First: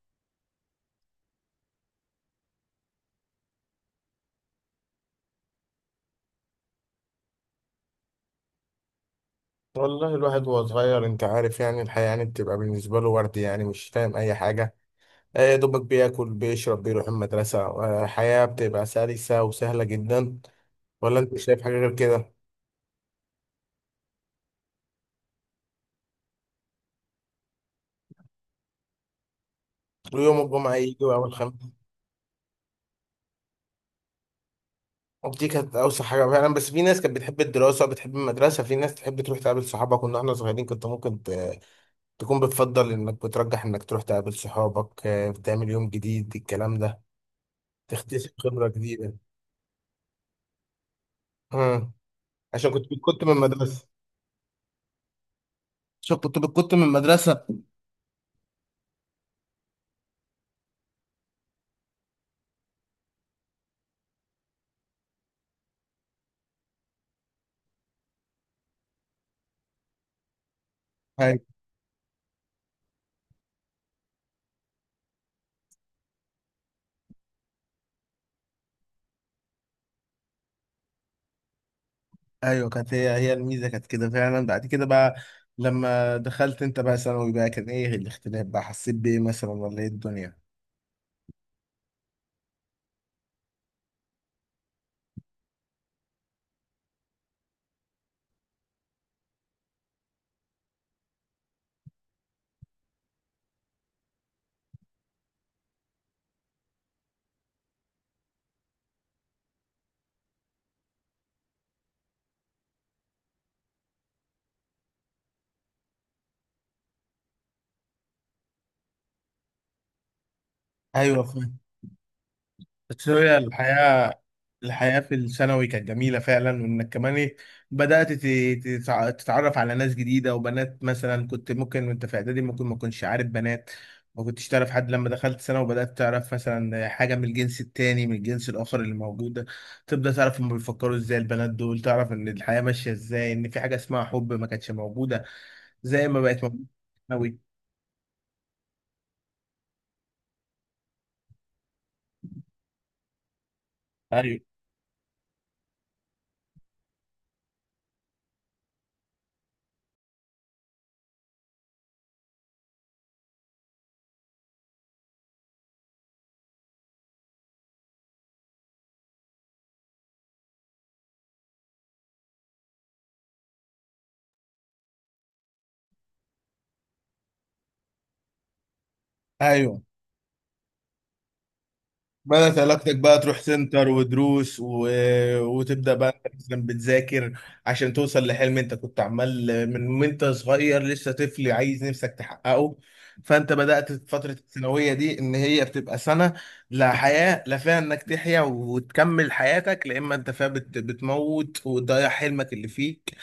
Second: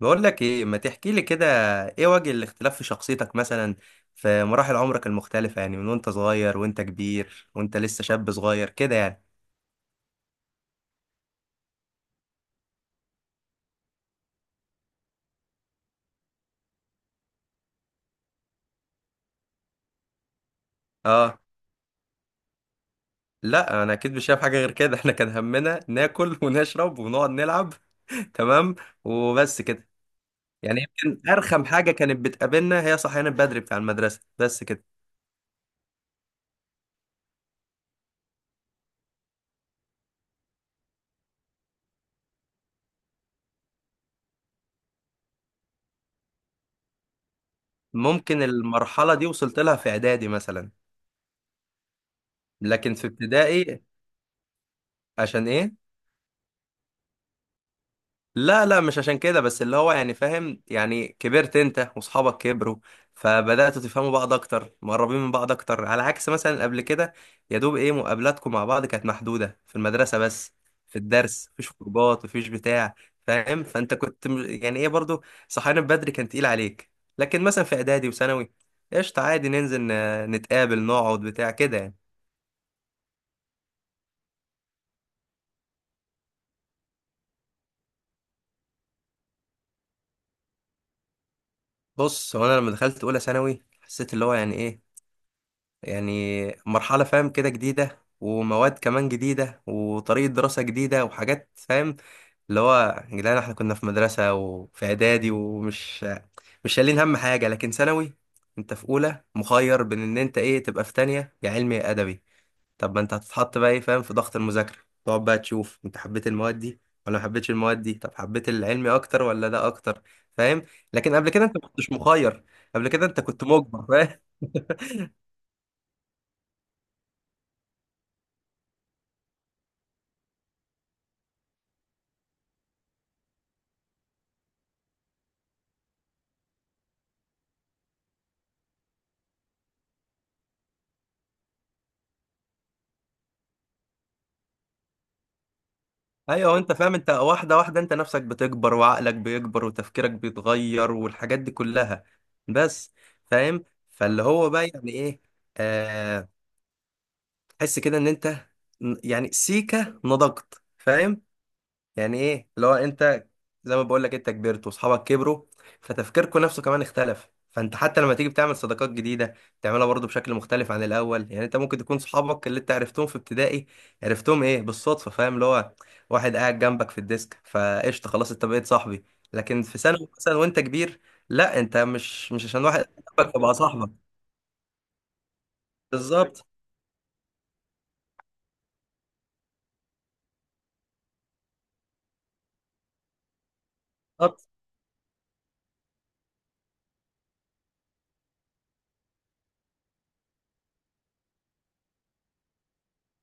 بقول لك ايه، ما تحكي لي كده. ايه وجه الاختلاف في شخصيتك مثلا في مراحل عمرك المختلفة؟ يعني من وانت صغير وانت كبير وانت لسه شاب صغير كده يعني. والله الواحد وهو صغير انت عارف يعني الحياة يعني بتبقى بالنسبة له ورد، يعني مش فاهم أي حاجة. يا دوبك بياكل بيشرب بيروح المدرسة، حياة بتبقى سلسة وسهلة جدا. ولا انت اه، شايف حاجة غير كده؟ لا انا اكيد مش شايف حاجة غير كده. احنا كان همنا ناكل ونشرب ونقعد نلعب. تمام، وبس كده. ويوم الجمعة يعني يجي وأول يمكن الخميس. ارخم حاجة كانت بتقابلنا هي صحيان بدري بتاع المدرسة، بس كده. ودي كانت أوسع حاجة فعلا، بس في ناس كانت بتحب الدراسة بتحب المدرسة، في ناس تحب تروح تقابل صحابك. كنا احنا صغيرين كنت ممكن تكون بتفضل إنك بترجح إنك تروح تقابل صحابك، بتعمل يوم جديد الكلام ده، تكتسب ممكن خبرة المرحلة جديدة. دي وصلت لها في اعدادي مثلا، مم. عشان كنت لكن في كنت من ابتدائي المدرسة. عشان ايه؟ عشان كنت من المدرسة. لا لا، مش عشان كده، بس اللي هو يعني فاهم، يعني كبرت انت واصحابك كبروا، فبدأتوا تفهموا بعض اكتر، مقربين من بعض اكتر، على عكس مثلا قبل كده. يا دوب ايه مقابلاتكم مع بعض كانت محدودة في المدرسة بس، في أيوة. الدرس، مفيش خروجات مفيش بتاع. فاهم؟ فانت كنت يعني ايه برضو صحيان بدري كان تقيل عليك، لكن مثلا في اعدادي وثانوي قشطة، عادي ننزل نتقابل نقعد بتاع كده يعني. أيوة، كانت هي هي الميزة كانت كده فعلا. بعد كده بقى لما دخلت أنت بقى ثانوي بقى كان إيه الاختلاف بقى، حسيت بإيه مثلا، ولا إيه الدنيا؟ بص، هو انا لما دخلت اولى ثانوي حسيت اللي هو يعني ايه، يعني مرحلة فاهم كده جديدة، ومواد كمان جديدة، وطريقة دراسة جديدة، وحاجات فاهم، اللي هو يا جدعان احنا كنا في مدرسة وفي إعدادي ومش مش شايلين هم حاجة، لكن ثانوي انت في أولى مخير بين إن انت ايه تبقى في تانية، يا علمي يا أدبي. طب ما انت هتتحط بقى ايه فاهم في ضغط المذاكرة، تقعد بقى تشوف انت حبيت المواد دي ولا ما حبيتش المواد دي، طب حبيت العلمي أكتر ولا ده أكتر، فاهم؟ لكن أيوة، قبل كده انت ما كنتش مخير، قبل كده بس انت هي كنت مجبر، فاهم؟ الحياة. الحياة في الثانوي كانت جميلة فعلا، وإنك كمان إيه بدأت تتعرف على ناس جديدة وبنات، مثلا كنت ممكن وأنت في إعدادي ممكن ما كنتش عارف بنات، ما كنتش تعرف حد، لما دخلت ثانوي وبدأت تعرف مثلا حاجة من الجنس التاني، من الجنس الآخر اللي موجودة، تبدأ تعرف هما بيفكروا إزاي البنات دول، تعرف إن الحياة ماشية إزاي، إن في حاجة اسمها حب ما كانتش موجودة زي ما بقت ايوه موجودة انت فاهم، في انت الثانوي. واحده واحده انت نفسك بتكبر، وعقلك بيكبر، وتفكيرك بيتغير، والحاجات دي كلها. بس فاهم، فاللي أيوه هو بقى يعني ايه، آه، تحس كده ان انت يعني سيكه نضجت فاهم، يعني ايه اللي هو انت، زي ما بقول لك، انت كبرت واصحابك كبروا، فتفكيركم نفسه كمان اختلف، فانت حتى لما تيجي بتعمل صداقات جديده بتعملها برضو بشكل مختلف عن الاول. يعني انت ممكن تكون صحابك اللي انت عرفتهم في ابتدائي عرفتهم ايه بالصدفه، فاهم، اللي هو واحد قاعد جنبك في الديسك فقشطه خلاص انت بقيت صاحبي، لكن في أيوه، ثانوي مثلا وانت كبير، لا انت مش بدأت عشان واحد علاقتك قاعد بقى جنبك تروح تبقى سنتر صاحبك. ودروس وتبدأ بقى أنت بالظبط. مثلا بتذاكر عشان توصل لحلم انت كنت عمال من وانت صغير لسه طفل عايز نفسك تحققه. فانت بدأت في فترة بالظبط. الثانوية دي ان هي بتبقى سنة لا حياة، لا فيها انك تحيا وتكمل حياتك، لا اما انت فيها بتموت وتضيع حلمك اللي فيك،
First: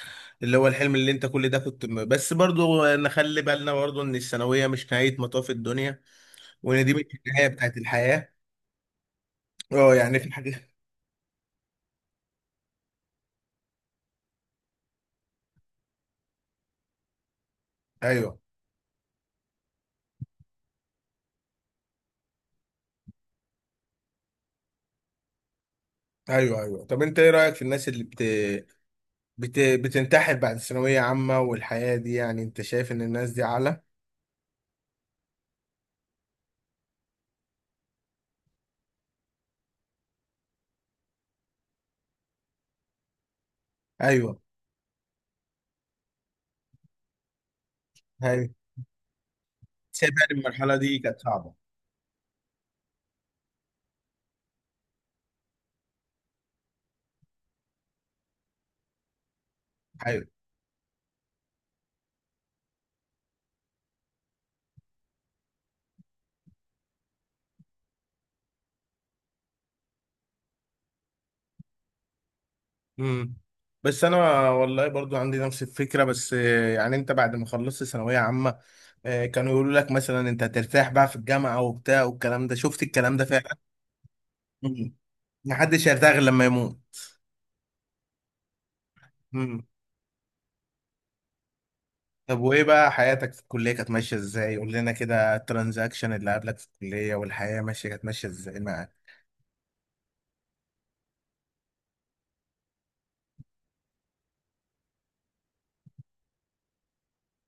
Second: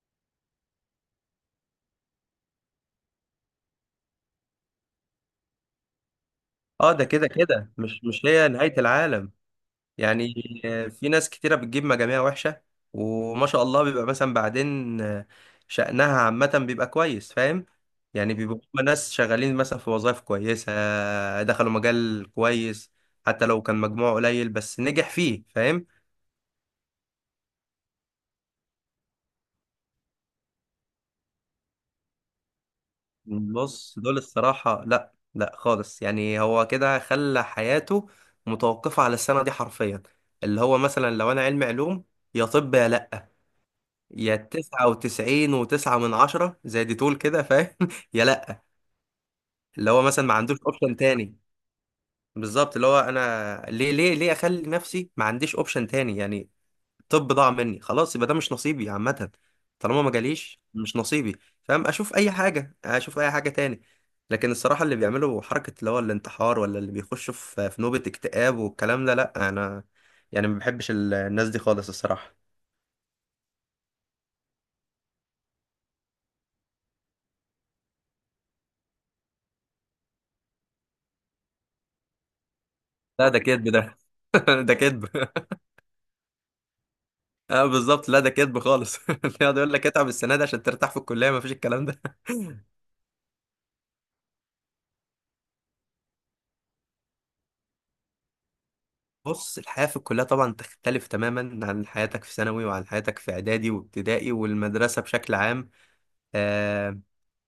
اللي هو الحلم اللي انت كل ده كنت بس برضو نخلي بالنا برضو ان الثانوية مش نهاية مطاف الدنيا، وان اه، دي مش ده كده النهاية كده بتاعت مش الحياة. هي نهايه العالم. اه، يعني في يعني حاجة. في ناس كتيرة بتجيب مجاميع وحشة وما شاء الله بيبقى مثلا بعدين شأنها عامة بيبقى كويس، فاهم، يعني ايوه بيبقوا هما ناس شغالين مثلا في وظائف كويسة، دخلوا مجال كويس، حتى لو كان مجموعه قليل بس نجح فيه، فاهم. ايوه ايوه، طب انت ايه رايك في الناس اللي بتنتحر بعد ثانويه عامه والحياه دي؟ يعني انت شايف ان الناس دي اعلى؟ بص، دول الصراحة لا لا خالص، يعني هو كده خلى حياته متوقفة على السنة دي حرفيا، اللي هو مثلا لو أنا علمي علوم يا طب يا لا، يا ايوه 99.9 من 10 زي دي تقول كده فاهم، يا ايوه، لأ، اللي هو شايف مثلا يعني ما عندوش المرحله أوبشن دي كانت تاني. صعبه؟ بالظبط، اللي هو أنا ليه ليه ليه أخلي نفسي ما عنديش أوبشن تاني يعني، طب ضاع مني خلاص يبقى ده مش نصيبي عامة، طالما ما ايوه. جاليش مش نصيبي، فاهم، أشوف أي حاجة، أشوف أي حاجة تاني. لكن الصراحة اللي بيعملوا حركة اللي هو الانتحار، ولا اللي بيخشوا في نوبة اكتئاب والكلام ده، لأ، أنا يعني ما بحبش الناس دي خالص الصراحة. امم، بس انا والله برضو عندي نفس الفكره، بس يعني انت بعد ما خلصت ثانويه عامه، كانوا يقولوا لك مثلا انت هترتاح بقى في الجامعه وبتاع والكلام ده، شفت الكلام ده لا ده فعلا؟ كدب ده. ده مم. كدب. محدش هيرتاح غير لما يموت. اه بالظبط، لا ده كدب خالص. يقعد يقول لك اتعب السنه دي عشان ترتاح في الكليه، ما فيش الكلام ده. طب وايه بقى حياتك في الكلية كانت ماشية ازاي؟ قول لنا كده الترانزاكشن اللي قابلك في الكلية والحياة ماشية كانت ماشية ازاي معاك؟ بص، الحياه في الكليه طبعا تختلف تماما عن حياتك في ثانوي، وعن حياتك في اعدادي وابتدائي والمدرسه بشكل عام. آه،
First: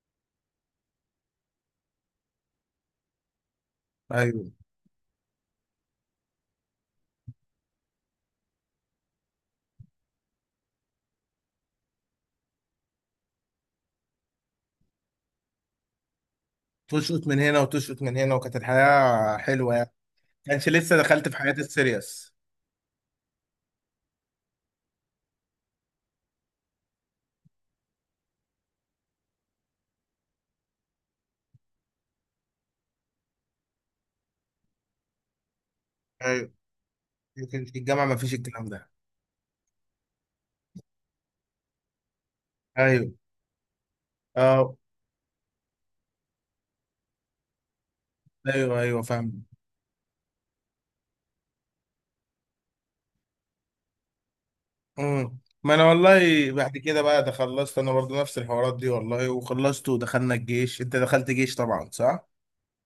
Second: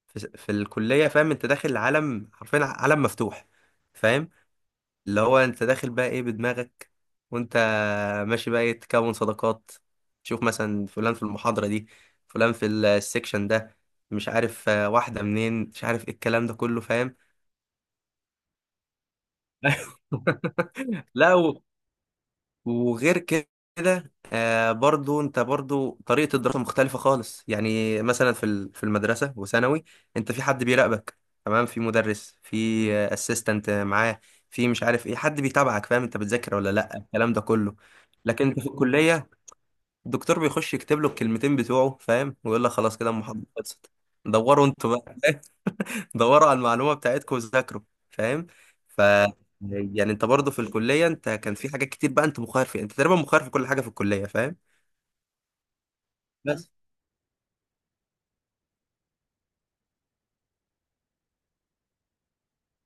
في الكليه فاهم انت داخل عالم، حرفيا عالم مفتوح، فاهم، ايوه، اللي هو انت داخل بقى ايه بدماغك، وانت ماشي بقى ايه تكون صداقات، تشوف مثلا فلان في المحاضره دي، فلان في السكشن ده، مش عارف واحده منين، مش عارف ايه الكلام ده كله فاهم. تشقط من هنا وتشقط من هنا، وكانت الحياة حلوة يعني. كانش لسه دخلت لا في حياة السيريس. وغير كده آه، برضو انت برضو طريقة الدراسة مختلفة خالص. يعني مثلا في في المدرسة وثانوي انت في حد بيراقبك، تمام، في مدرس، في اسيستنت معاه، في مش عارف ايه، حد بيتابعك، فاهم، انت ايوه، بتذاكر ولا لا، الكلام ده لكن كله. في الجامعة ما فيش لكن انت الكلام في ده. الكلية الدكتور بيخش يكتب له الكلمتين بتوعه فاهم، ويقول لك خلاص كده ايوه، المحاضرة خلصت، دوروا اه، انتوا بقى، دوروا على المعلومة بتاعتكم وذاكروا، فاهم. ايوه ف ايوه فاهم. يعني انت برضه في الكلية انت كان في حاجات كتير بقى انت مخير فيها، انت تقريبا مخير في كل حاجة في الكلية فاهم. امم، ما انا والله بس. بعد كده بقى ده خلصت انا برضه نفس الحوارات دي والله، وخلصت ودخلنا الجيش. انت دخلت جيش طبعا، صح؟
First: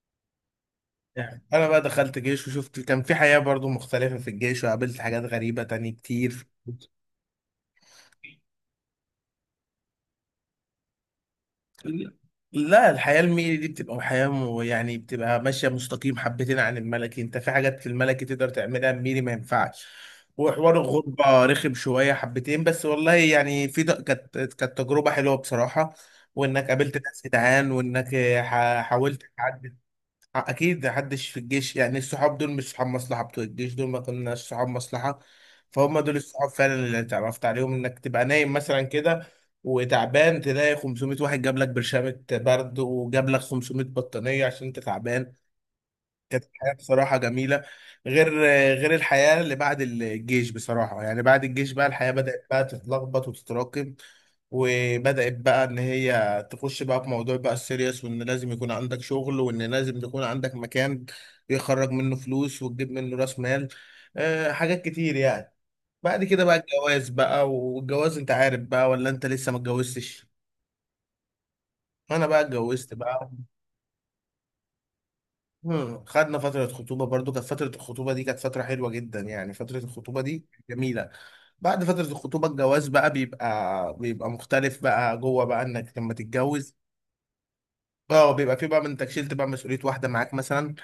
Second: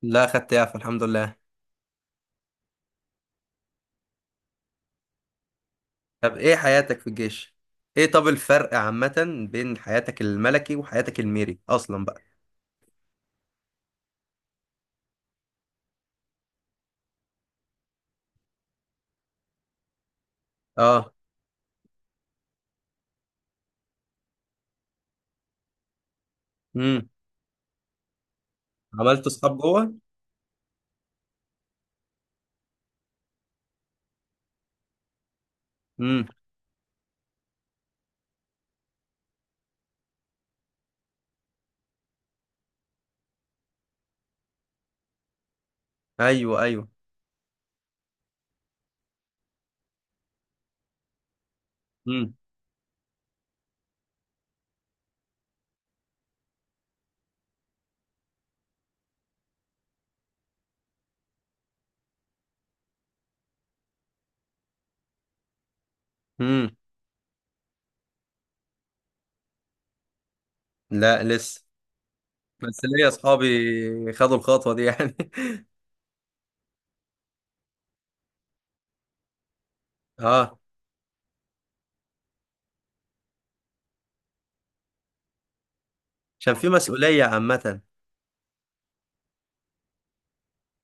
لا، خدت يعفى الحمد لله. يعني انا بقى دخلت جيش وشفت كان في حياة برضو مختلفة في الجيش، وقابلت حاجات غريبة تانية طب كتير. ايه حياتك في الجيش، ايه طب الفرق عامة بين حياتك الملكي وحياتك الميري اصلا بقى؟ لا الحياة الميري دي بتبقى حياة يعني بتبقى ماشية مستقيم حبتين عن الملكي، انت في حاجات في الملكي تقدر تعملها الميري ما ينفعش. وحوار اه. الغربة رخم شوية حبتين، بس والله يعني في كانت تجربة حلوة بصراحة. وانك قابلت امم. ناس جدعان، وانك حاولت عملت اصحاب تعدي. جوه. اكيد محدش في الجيش يعني، الصحاب دول مش صحاب مصلحه، بتوع الجيش دول ما كناش صحاب مصلحه، فهم دول امم. الصحاب فعلا اللي اتعرفت عليهم. انك تبقى نايم مثلا كده وتعبان، تلاقي 500 واحد جاب لك برشامه برد، وجاب لك 500 بطانيه عشان انت تعبان. كانت ايوه، الحياة ايوه. بصراحة جميلة. غير غير الحياة اللي بعد الجيش بصراحة، يعني بعد الجيش بقى الحياة امم. بدأت بقى تتلخبط وتتراكم، وبدأت بقى إن هي تخش بقى في موضوع بقى السيريس، وإن لازم يكون عندك شغل، وإن لازم يكون عندك مكان يخرج منه فلوس وتجيب منه رأس مال. أه، حاجات كتير يعني. بعد كده بقى امم. الجواز بقى، والجواز أنت عارف بقى، ولا أنت لسه ما اتجوزتش؟ لا لسه، أنا بقى بس اتجوزت ليا بقى. اصحابي خدوا الخطوة دي يعني. مم. خدنا فترة خطوبة برضو، كانت فترة الخطوبة دي كانت فترة حلوة جدا يعني، فترة الخطوبة دي اه. جميلة. بعد فترة الخطوبة الجواز بقى بيبقى مختلف بقى جوه بقى انك لما عشان في تتجوز. مسؤولية عامة. اه، بيبقى في بقى من انك شلت بقى مسؤولية واحدة معاك مثلا،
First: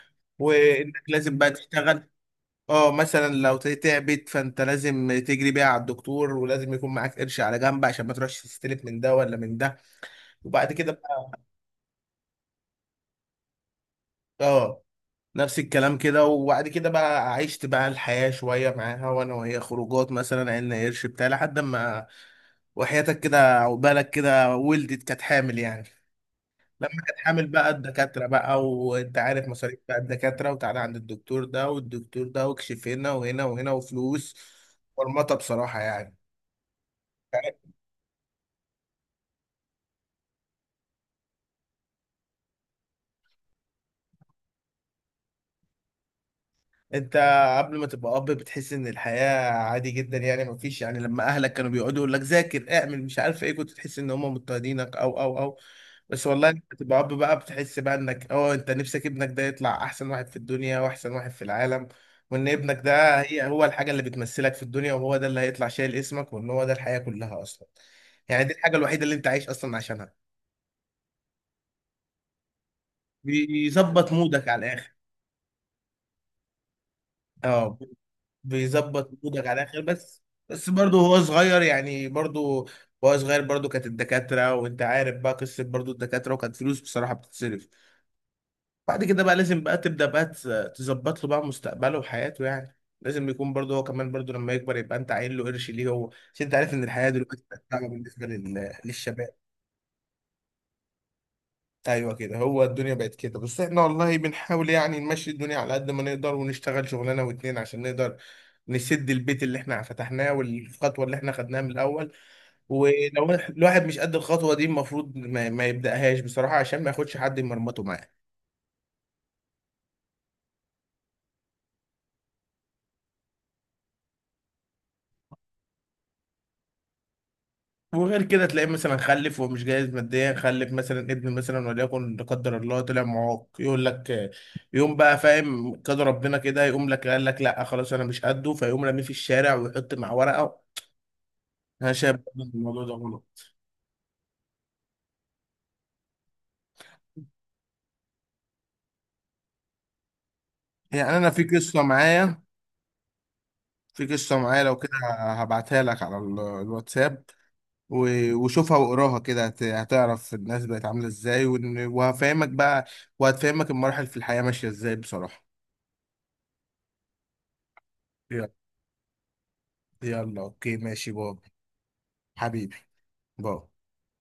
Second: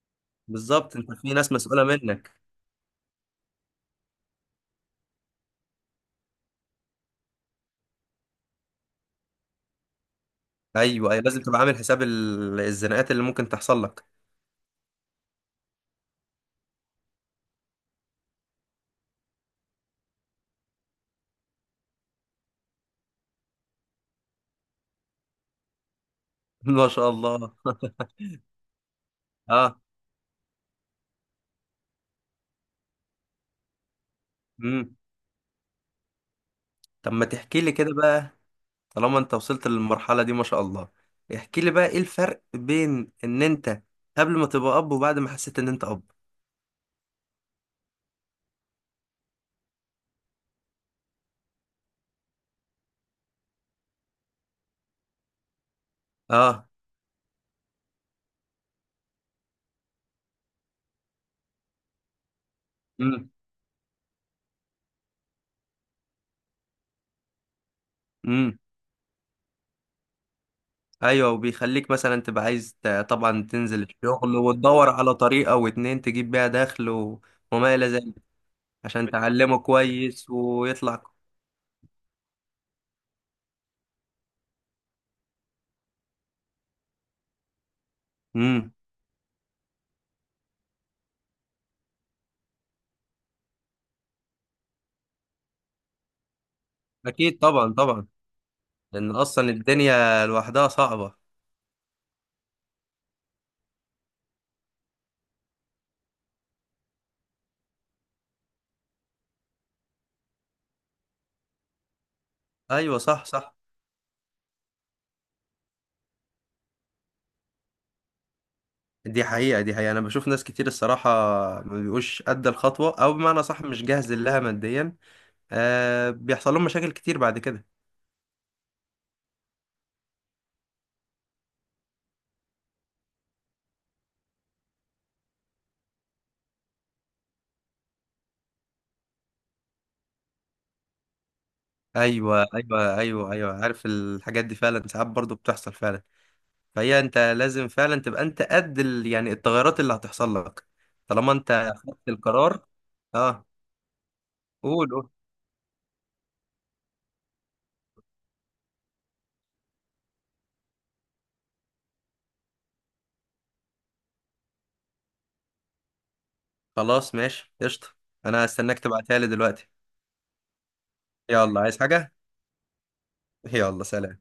بالظبط، وانك انت في لازم بقى ناس مسؤولة تشتغل. منك. اه، مثلا لو تعبت فانت لازم تجري بيها على الدكتور، ولازم يكون معاك قرش على جنب عشان ما تروحش تستلف من ده ولا من ده. وبعد كده ايوه ايوه، بقى لازم تبقى عامل حساب الزناقات اللي ممكن تحصل لك. اه نفس الكلام كده. وبعد كده بقى عشت بقى الحياة شوية معاها وانا وهي، خروجات مثلا، عيلنا قرش بتاع لحد ما، وحياتك كده عقبالك كده، ولدت كانت حامل يعني. ما شاء كانت حامل الله. بقى الدكاترة بقى وانت عارف مصاريف اه. بقى الدكاترة، وتعالى عند الدكتور ده والدكتور ده، واكشف هنا وهنا وهنا وفلوس. امم. مرمطة بصراحة يعني. طب ما تحكي لي كده بقى، طالما انت وصلت للمرحلة دي ما شاء الله، احكي لي بقى ايه الفرق بين ان انت قبل ما تبقى اب، وبعد ما حسيت ان انت اب. انت قبل ما تبقى اب بتحس ان الحياة عادي جدا يعني، ما فيش يعني، لما اهلك كانوا بيقعدوا يقول لك ذاكر اعمل مش عارف ايه، كنت تحس ان هم مضطهدينك او. بس والله لما اه. تبقى اب بقى بتحس بقى انك اه انت نفسك ابنك ده يطلع احسن واحد في الدنيا واحسن واحد في العالم، وان ابنك ده امم. هي هو الحاجة اللي بتمثلك في الدنيا، وهو ده اللي هيطلع شايل اسمك، وان هو ده الحياة كلها اصلا، يعني دي امم. الحاجة الوحيدة اللي انت عايش اصلا عشانها. ايوه، وبيخليك مثلا تبقى عايز طبعا تنزل بيظبط الشغل مودك على وتدور الاخر. على طريقة واتنين تجيب بيها دخل وما اه، الى ذلك بيظبط عشان مودك تعلمه على الاخر بس. كويس بس برضه ويطلع. هو صغير يعني، برضه وهو صغير برضه كانت الدكاترة وانت عارف بقى قصة برضه الدكاترة، وكانت فلوس بصراحة بتتصرف. امم. بعد كده بقى لازم بقى تبدأ بقى تظبط له بقى مستقبله وحياته، يعني لازم يكون برضه هو كمان برضه لما يكبر يبقى انت عاين له قرش ليه هو، عشان انت عارف ان الحياة اكيد دلوقتي بقت طبعا صعبة طبعا، بالنسبة لان للشباب. اصلا الدنيا لوحدها صعبه. ايوه كده، هو الدنيا بقت كده، بس احنا والله بنحاول يعني نمشي الدنيا على قد ما نقدر، ونشتغل شغلانه واتنين عشان نقدر نسد البيت اللي احنا فتحناه، والخطوه اللي احنا خدناها من الاول. ايوه صح ولو صح، الواحد مش قد الخطوه دي المفروض ما يبداهاش بصراحه، عشان ما ياخدش حد يمرمطه معاه. دي حقيقه، دي حقيقه، انا بشوف ناس كتير الصراحه ما بيبقوش قد الخطوه، او بمعنى صح مش جاهز لها ماديا، آه بيحصل لهم مشاكل كتير بعد كده. وغير كده تلاقيه مثلا خلف ومش جاهز ماديا، خلف مثلا ابن مثلا وليكن لا قدر الله طلع معاق، يقول لك يوم بقى فاهم قدر ربنا كده، يقوم لك قال لك لا خلاص انا مش قده، فيقوم راميه في الشارع ويحط مع ورقه. انا شايف برضه ايوه إن الموضوع ده ايوه ايوه غلط. ايوه، عارف، الحاجات دي فعلا ساعات برضو بتحصل فعلا. فهي انت لازم فعلا تبقى انت قد يعني التغيرات اللي هتحصل لك يعني انا طالما في انت قصه خدت معايا، القرار. اه، في قصه معايا لو قول كده قول. هبعتها لك على الواتساب، وشوفها واقراها كده، هتعرف الناس بقت عامله ازاي، وهفهمك بقى، وهتفهمك المراحل في الحياه ماشيه ازاي بصراحه. خلاص ماشي قشطه، انا يلا، هستناك تبعتها لي دلوقتي. يلا اوكي ماشي بابا. يلا عايز حاجه؟ حبيبي بابا. يلا سلام.